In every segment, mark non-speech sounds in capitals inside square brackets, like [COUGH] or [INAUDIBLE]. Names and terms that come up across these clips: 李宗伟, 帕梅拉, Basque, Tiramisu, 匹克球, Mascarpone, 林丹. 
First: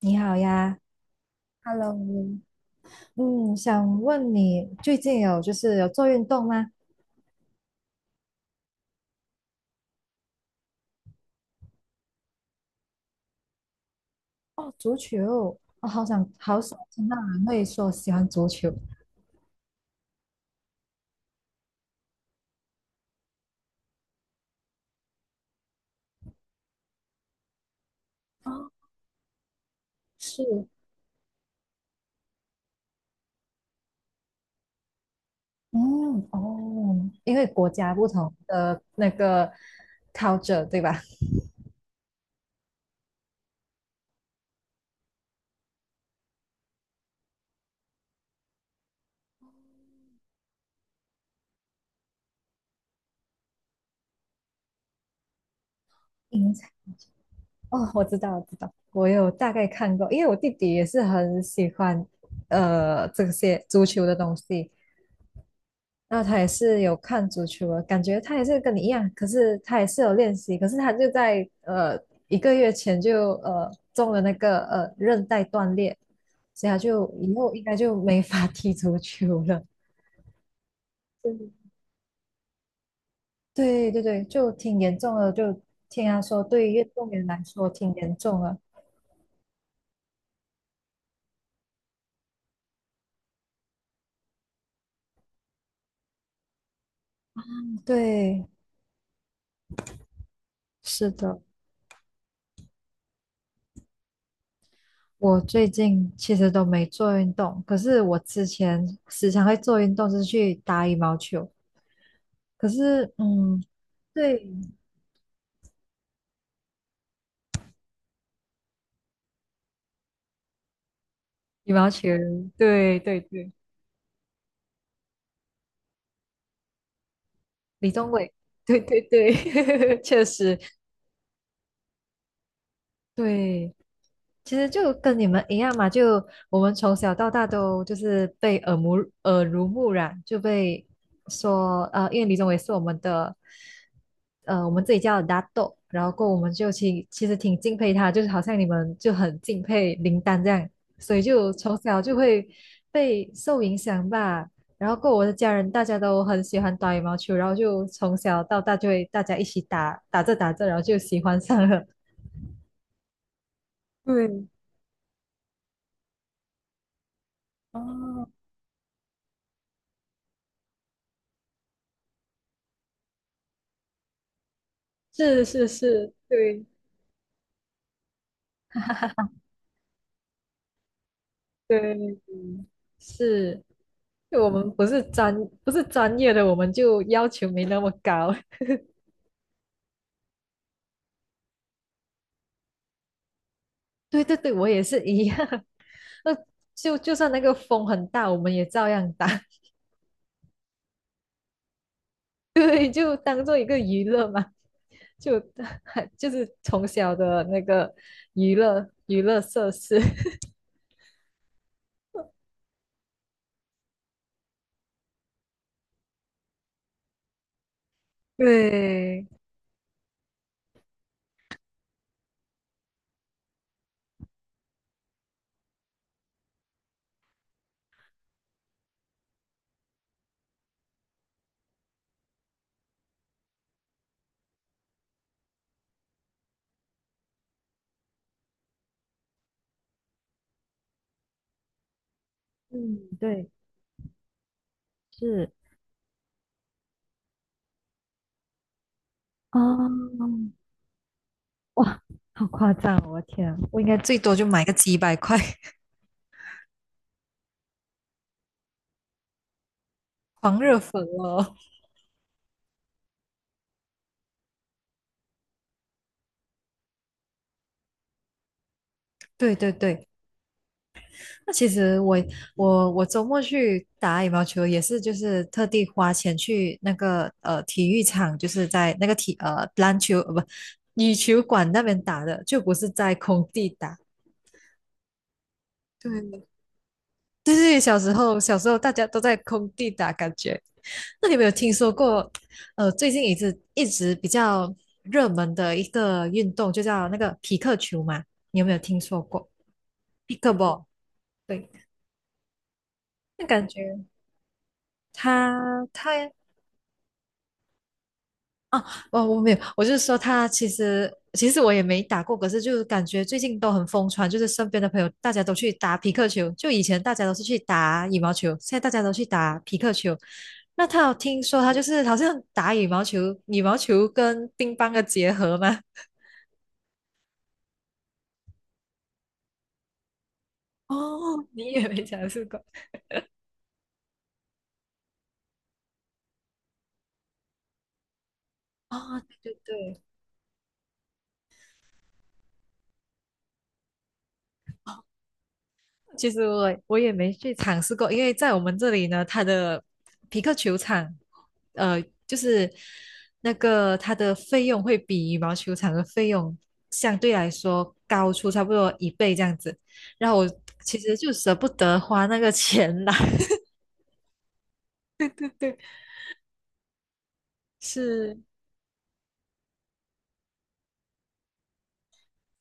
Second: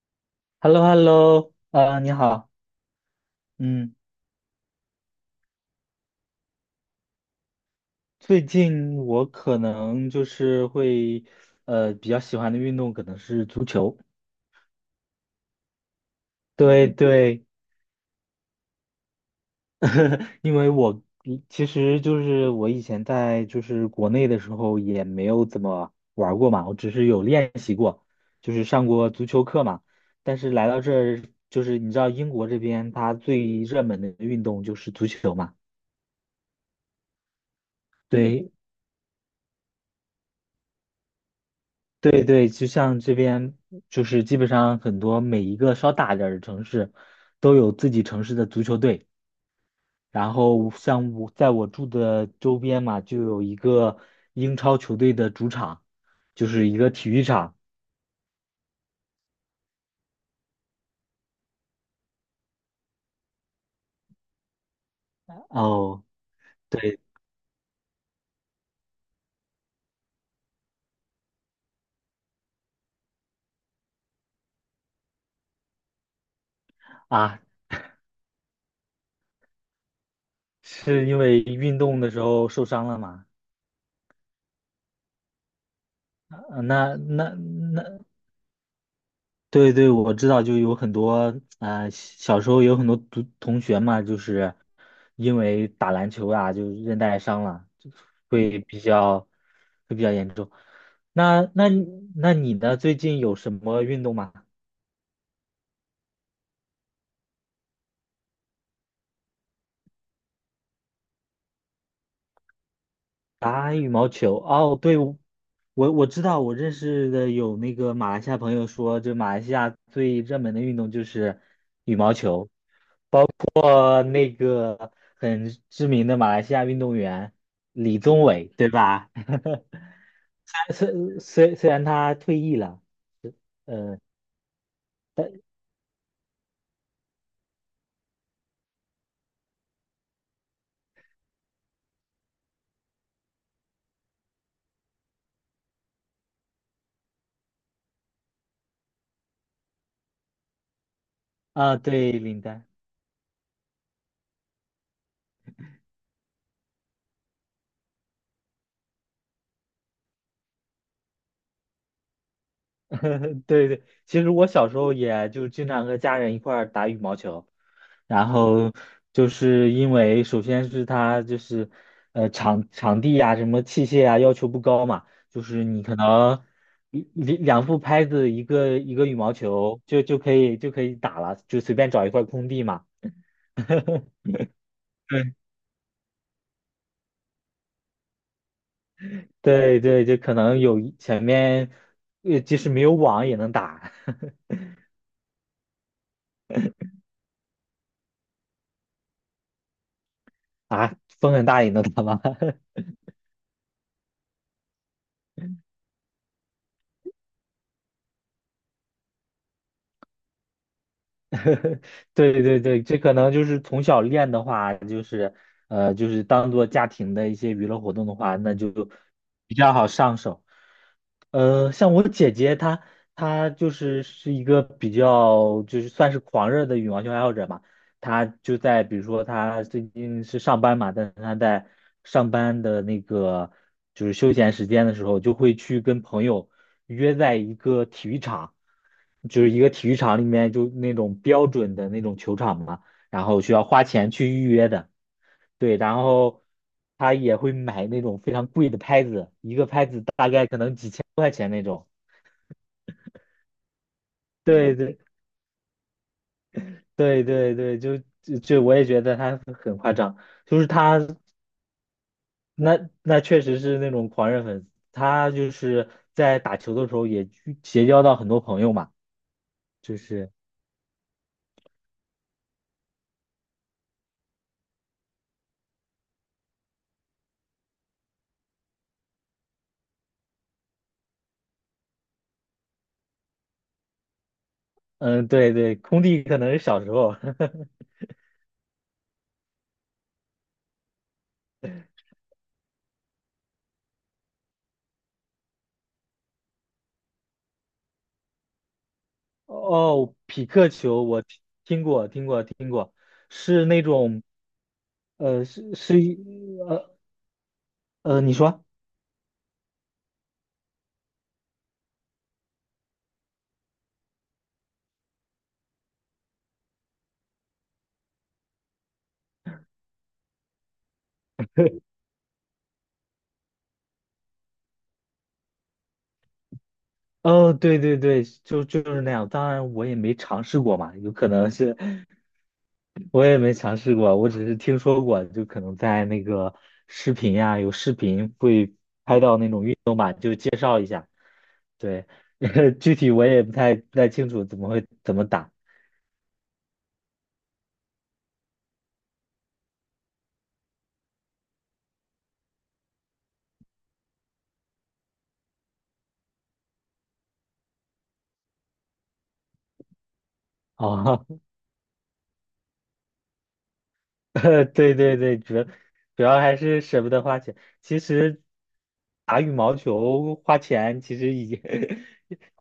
你好 h e l l 呀，o h e l l o Hello，呃，你好，嗯，嗯，想问你最近有就是有做运动吗？最近我可能就是会，比较喜欢的运动可能是足球，哦，足球，我好想对听到对，人会说喜欢足球。[LAUGHS] 因为我其实就是我以前在就是国内的时候也没有怎么玩儿过嘛，我只是有练习过，就哦，是上过足球课嘛，但是是，来到这儿，就是你知道英国这边它最热门的运动就是足球嘛。嗯嗯，哦，因为国家不同对，的那个 culture 对吧？对对，就像这边，就是基本上很多每一个稍大点儿的城市，都有自己城市的足球队。然后像我在我住的周边嘛，就有一个英超球队的主场，就影响是一个体育场。哦，我知道，我有大概看过，因为我弟弟也是很喜欢这些足球的东西，哦，那他也是有对看足球的，感觉他也是跟你一样，可是他也是有练习，可是他就在呃一个月前就中了那个韧带断裂，所以他就以啊，后应该就没法踢足球了。是因为嗯，运动的时候受伤了嘛？对，就挺严重的，就听他说，呃对于运那动员那来说挺那严重的。对对，我知道，就有很多小时候有很多同学嘛，就是因为打篮球啊，就韧带伤了，就对，会比较严重。是的，那那你那你呢？最近有什么运动吗？我最近其实都没做运动，可是我之前时常会做运动，就是去打羽毛球。可是，嗯，打羽毛球？对，哦，对，我知道，我认识的有那个马来西亚朋友说，就马来西亚最热门的运动就是羽毛羽球，毛球。对，过那个很知名的马来西亚运动员李李宗宗伟，伟，[LAUGHS] 对对对吧？对，[LAUGHS] 确实，[LAUGHS] 虽然他退役了，对，呃，其实就跟你但们一样嘛，就我们从小到大都就是被耳濡目染，就被说，因为李宗伟是，我们自己叫的大豆，然后过后我们就其实挺敬佩他，就是好像你们就很敬佩林丹这样，所以就啊，从小对，就林会丹，被受影响吧。然后过后我的家人大家都很喜欢打羽毛球，然后就从小到大就会大家一起打着打着，然后就喜欢上了。[LAUGHS] 对对，其实我对，小时候也就经常和家人一块儿打羽毛球。哦，然后就是因为首先是它就是场地呀、什么器械啊要求不高嘛，就是是是你可是，能对一两副拍子一个羽毛球就可以打了，就随便找一对块空地嘛。是，就我们对，不是专业的，我们就要求没那么高。[LAUGHS] 对对，就可能有一前面即使没有网也能打 对对 [LAUGHS] 对，我也是一样。[LAUGHS] 那就就算那个风很大，我们也照样打。[LAUGHS] 啊，风很大也能打吗？[LAUGHS] 对，就当做一个娱乐嘛，就 [LAUGHS] 就是从小的那个娱乐娱乐设施。[LAUGHS] 对对对，这可能就是从小练的话，就是当做家庭的一些娱乐活动的话，[LAUGHS] 那就对，比较好上手。呃，像我姐姐她，她就是一个比较就是算是狂热的羽毛球爱好者嘛。她就在比如说她最近是上班嘛，但是她在上班的那个就是休闲时间的时候，就会去跟朋友约在一个体育场，就是一个体育场里面就那种标准的那种球场嘛，嗯，然后对，需要花钱去预约的。是对，然后她也会买那种非常贵的拍子，一个拍子大概哦，可能几千。哇，好夸张哦，我的天啊，我应该最多就买个对几对百块。[LAUGHS] 对对对，就我也觉得他很夸张，就狂是热他粉哦，确实是那种狂热粉丝，他就是在打球的时候也去结交到很多朋友嘛，[LAUGHS] 对对就对，是那其实我我周末去打羽毛球也是，就是特地花钱去那个体育场，就是在那个体呃篮球呃不羽球馆那边打的，就不是在空地打。嗯对对，空地可能对是小时候 对，小时候大家都在空地打，感觉。那你有没有听说过？呃，最近一直比较热门的一个运动，就叫那个匹克球嘛？你有没有听说 [LAUGHS] 过 哦，p i c 匹 k b a 克 l l 球我听对。听过听过听过，那是感那觉种呃是他是一他呃你说啊，我我没有，我就是说他其实我也没打过，可是就是感觉最近都很疯传，就是身边的朋友大家都去打匹克球，就以前大家都是去打羽毛球，现在大家都去打匹克球。那他有听说他就是好像打羽毛球，羽毛球跟乒乓的结合吗？哦对对对，就是那样，当然我也没尝试过嘛，有可哦，能你是。也没尝试过我也没尝试过，我只是听说过，就可能在那个视频呀、有视频会，哦，对。对，[LAUGHS] 具体我也不太清楚怎么会怎么打其实我我也没去尝试过，因为在我们这里呢，它的匹克球场，呃，就是那个它的费用会比羽毛球场的费用相对来说高出差不多一倍这样子，然后我其实啊？就舍不得花那个钱啦。[LAUGHS] 对对对，[LAUGHS] 对，主要还是舍不得花钱。其实是打羽毛球花钱其实已经 [LAUGHS]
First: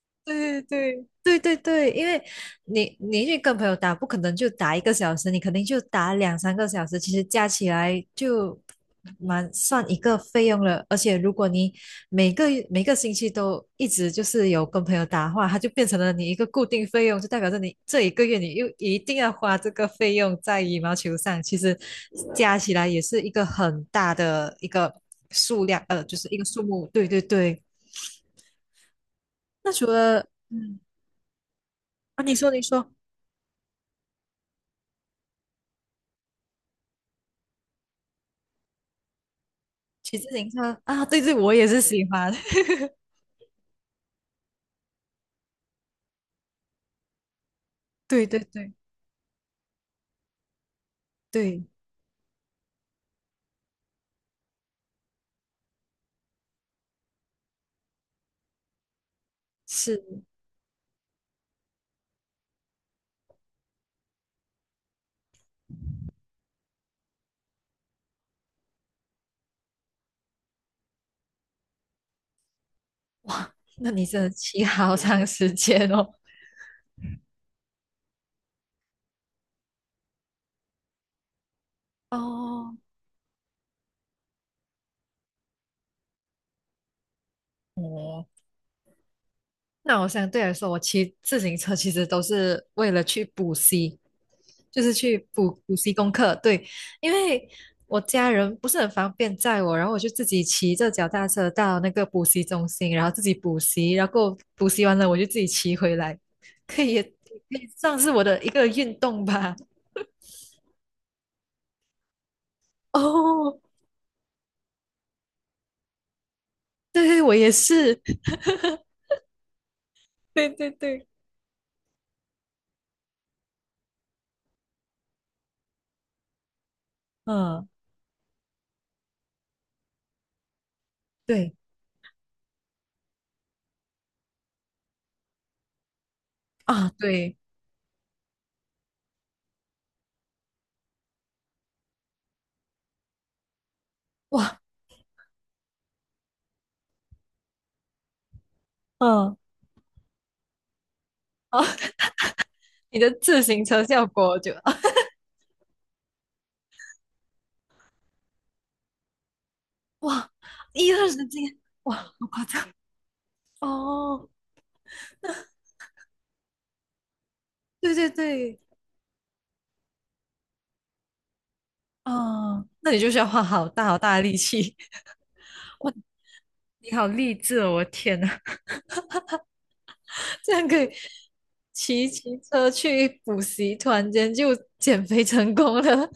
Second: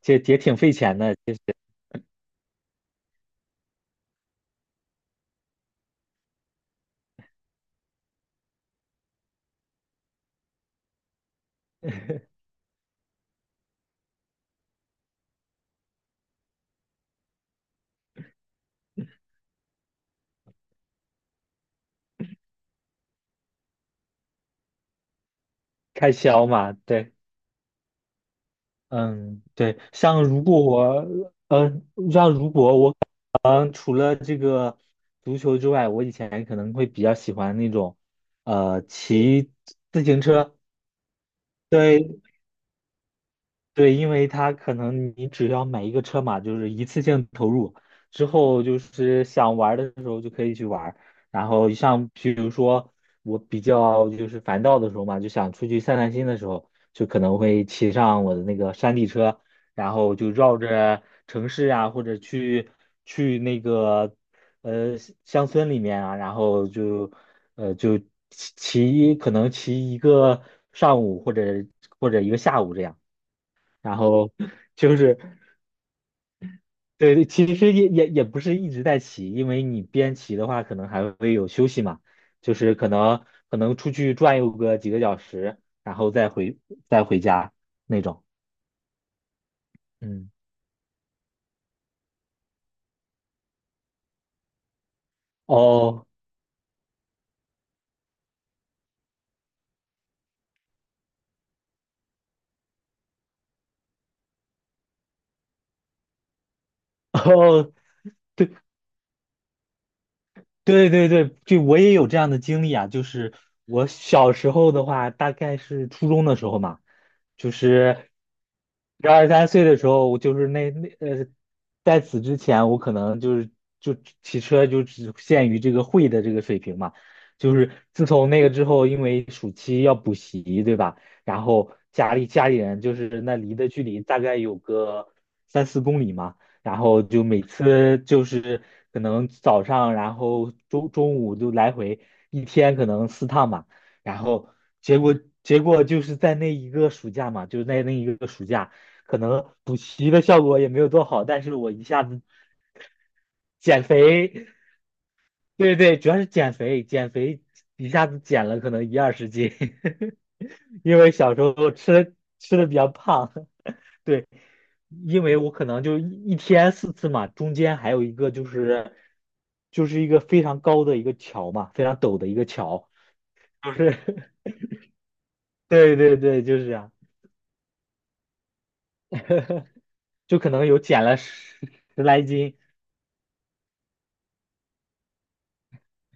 也挺对 [LAUGHS] 费钱对的，对对对，因为你你去跟朋友打，不可能就打一个小时，你肯定就打两三个小时，其实加起来就蛮算一个费用了。而且如果你每个每个星期都一直就是有跟朋友打的话，它就变成了你一个固定费用，就代表着你这一个月你又一定要花这个费用在羽毛球上，其实加起来也是一个很大的一个数量，开就是一个销数嘛，目。对对。对对，那除了嗯啊，像如你果说。我，嗯，除了这个足球之外，我以前可能会比较喜欢那种，呃，骑自骑行自行车，车啊，对对，我也是喜对，欢，[LAUGHS] 对，因为它可能你只要买一个车嘛，就是一次性投入，对之对后对就是想玩儿的时候就可以去玩儿然对，后像比如说我比较就是烦躁的时候嘛，就想出去散散心的时候，就可能会骑上我的那个山地车，然是后就绕着城市啊，或者去那个呃乡村里面啊，然后就骑骑可能骑一个上午或者一个下午这样。哇，那然你真的后骑好就是长时间哦。对，其实也不是一直在骑，因为你边骑的话，可能还会有休息嘛，就是哦，可能出去转悠个几个小时，然后再回家那种。哦，那我相嗯，对来说，我骑自行车其实都是为了去补习，就是去补习哦 功课。对，因为我家人不是很方便载我，然后我就自己骑着脚踏车到那个补习中心，然后自己补习，然后补习完了我就自己骑回来，可以也可 [LAUGHS] 以哦，算是我的一个运动吧。对对对，就我也有这样的经历啊，[LAUGHS] 就是哦，我小时候的话，大概是初中的时候嘛，对，我就也是，是十二三岁的时候，我 [LAUGHS] 就是对那对那对，呃，在此之前，我可能就是就骑车就只限于这个会的这个水平嘛，就嗯，是自从那个之后，因为暑期要补习，对吧？然对后家里人就是那离的距离大概有个三四公里嘛。然啊，后就对，每次就是可能早上，然后中午就来回一天可能四趟嘛，然后哇，结果结果就是在那一个暑假嘛，就是在那一个暑假，可嗯，能补习的效果也没有多好，但是啊，我一下子 [LAUGHS] 你的自行减车效果，肥，就啊，对对，主要是减肥，减肥一下子减了可能一二十斤，哇，[LAUGHS] 一因二为十小时斤，候哇，好夸吃的张，比较胖，对，哦，因为我可能就一天四次嘛，中间还对有对一个对，就是一个非常高的一个桥嘛，非常陡的一个啊，桥，那你就需要花好就大好是 大的力 [LAUGHS] 气，[LAUGHS] 哇，对对对，就是这样，你好励志哦，我的天呐，就 [LAUGHS] 可这能样有可以减了十来骑斤，车去补习，突然间就减肥成功了，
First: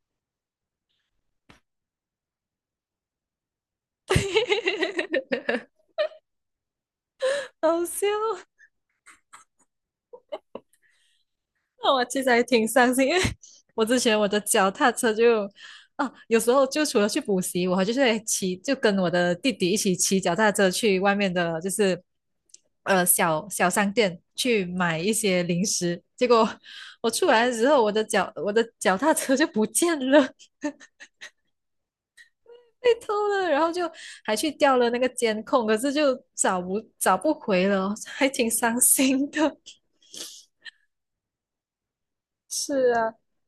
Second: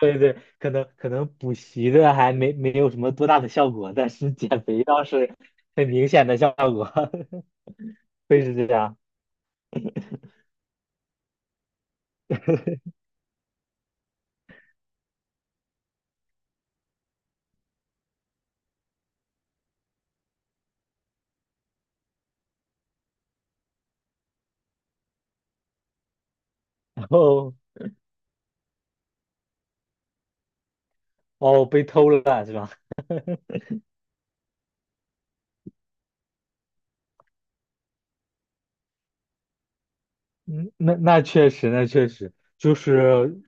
对对，可能补习的还没有什么多大的效果，但是减肥倒是很 [LAUGHS] 明显的效果，好笑。[LAUGHS] 会是这样，[LAUGHS] 那我其实还挺伤心，因为我之前我的脚踏车就，啊，有时候就除了去补习，我就是会骑，就跟我的弟弟一起骑脚踏车去外面的，就是小小商店去买一些零食。结果然我出来后的时候，我的脚踏车就不见了，哦被偷了是吧？被偷了，然后就还去调了那个监控，可是就找不回了，还挺伤心的。嗯，那那确实，那确实 [LAUGHS] 就是啊，是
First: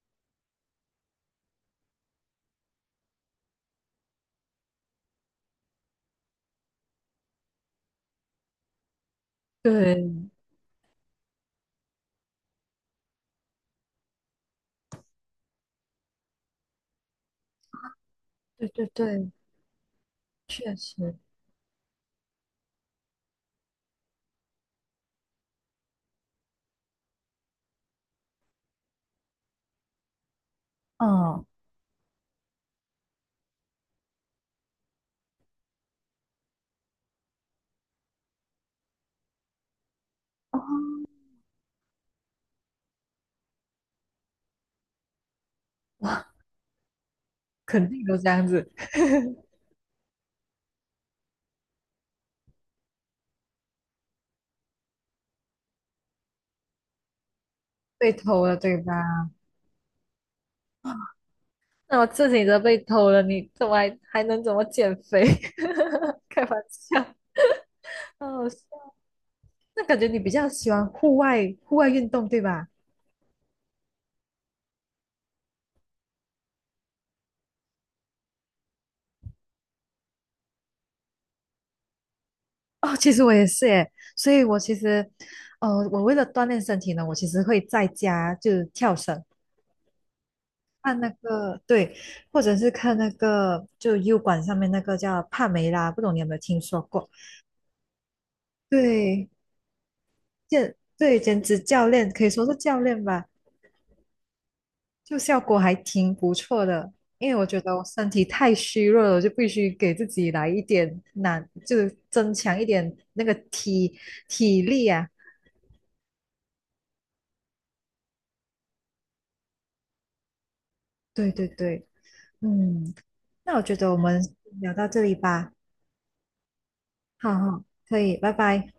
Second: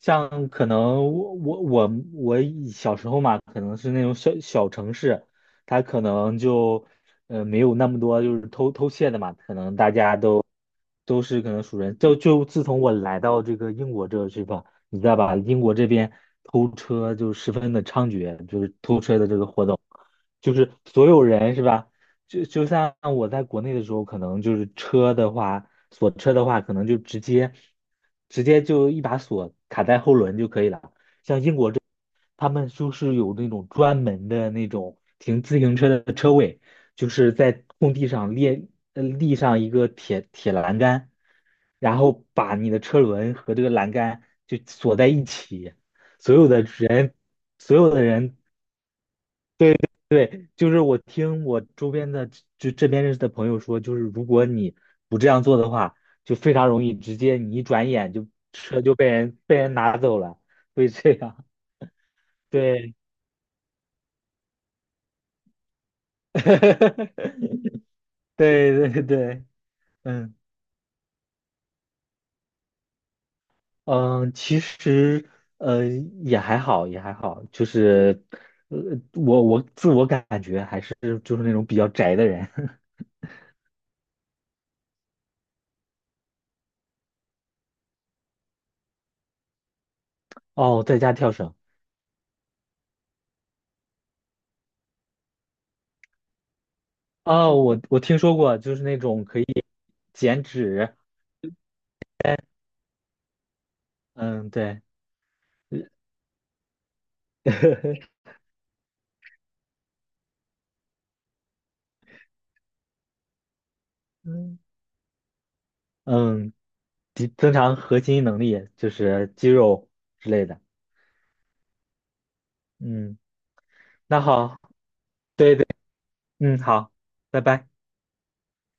像可能我以小时候嘛，可能是那种小小城市，它可能就没有那么多就是偷窃的嘛，可能大家对都都是可能熟人。就自从我来到这个英国这个地方，你知道吧？英国这边偷车就十分的猖獗，就对是对偷车的对，这个活动，就是确所实。有人是吧？就像我在国内的时候，可能就是车的话，锁车的话，可能就直接就一把锁卡在后轮就可以了。嗯，他们就是有那种专门的那种停自行车的车位，就是在空地上立上一个铁栏杆，然后把你的车轮和这个栏杆就锁在一起，所有的人所肯有的定都这人样子，对对，就是我听我周边的就这边认识的朋友说，就是如果你不这样做的话，就非常容易直接你一转被眼就偷了对车就被吧？人拿走了，会这样。那我自己都被对，偷了，你怎么还能怎么减肥？[LAUGHS] [LAUGHS] 开玩笑，对哦，对对，那感觉你比嗯较喜欢户外运动对吧？嗯，其实呃也还好，也还好，就是呃我我自我感觉还是就是那种比较宅的人。[LAUGHS] 哦，其实我也是耶，所以我其实，呃，我为了锻炼身体呢，我其实会在家就跳绳，哦，在看那家跳绳。个对，或者是看那个就 U 管上面那个叫帕梅拉，不懂你有没有听说过？啊，我我听说过，就是那种对，可以减健脂，对减脂教练可以说是教练吧。嗯，对，就效果还挺不错的，因为我觉得我身体 [LAUGHS] 太虚弱了，我就必须给自己来一点难，就增强一点那个嗯体力啊。嗯，提增强核心能力，就是肌肉之类的。对，嗯，嗯，那我觉得我们那好，聊到这里吧，嗯，好，好拜好，拜。可以，拜拜。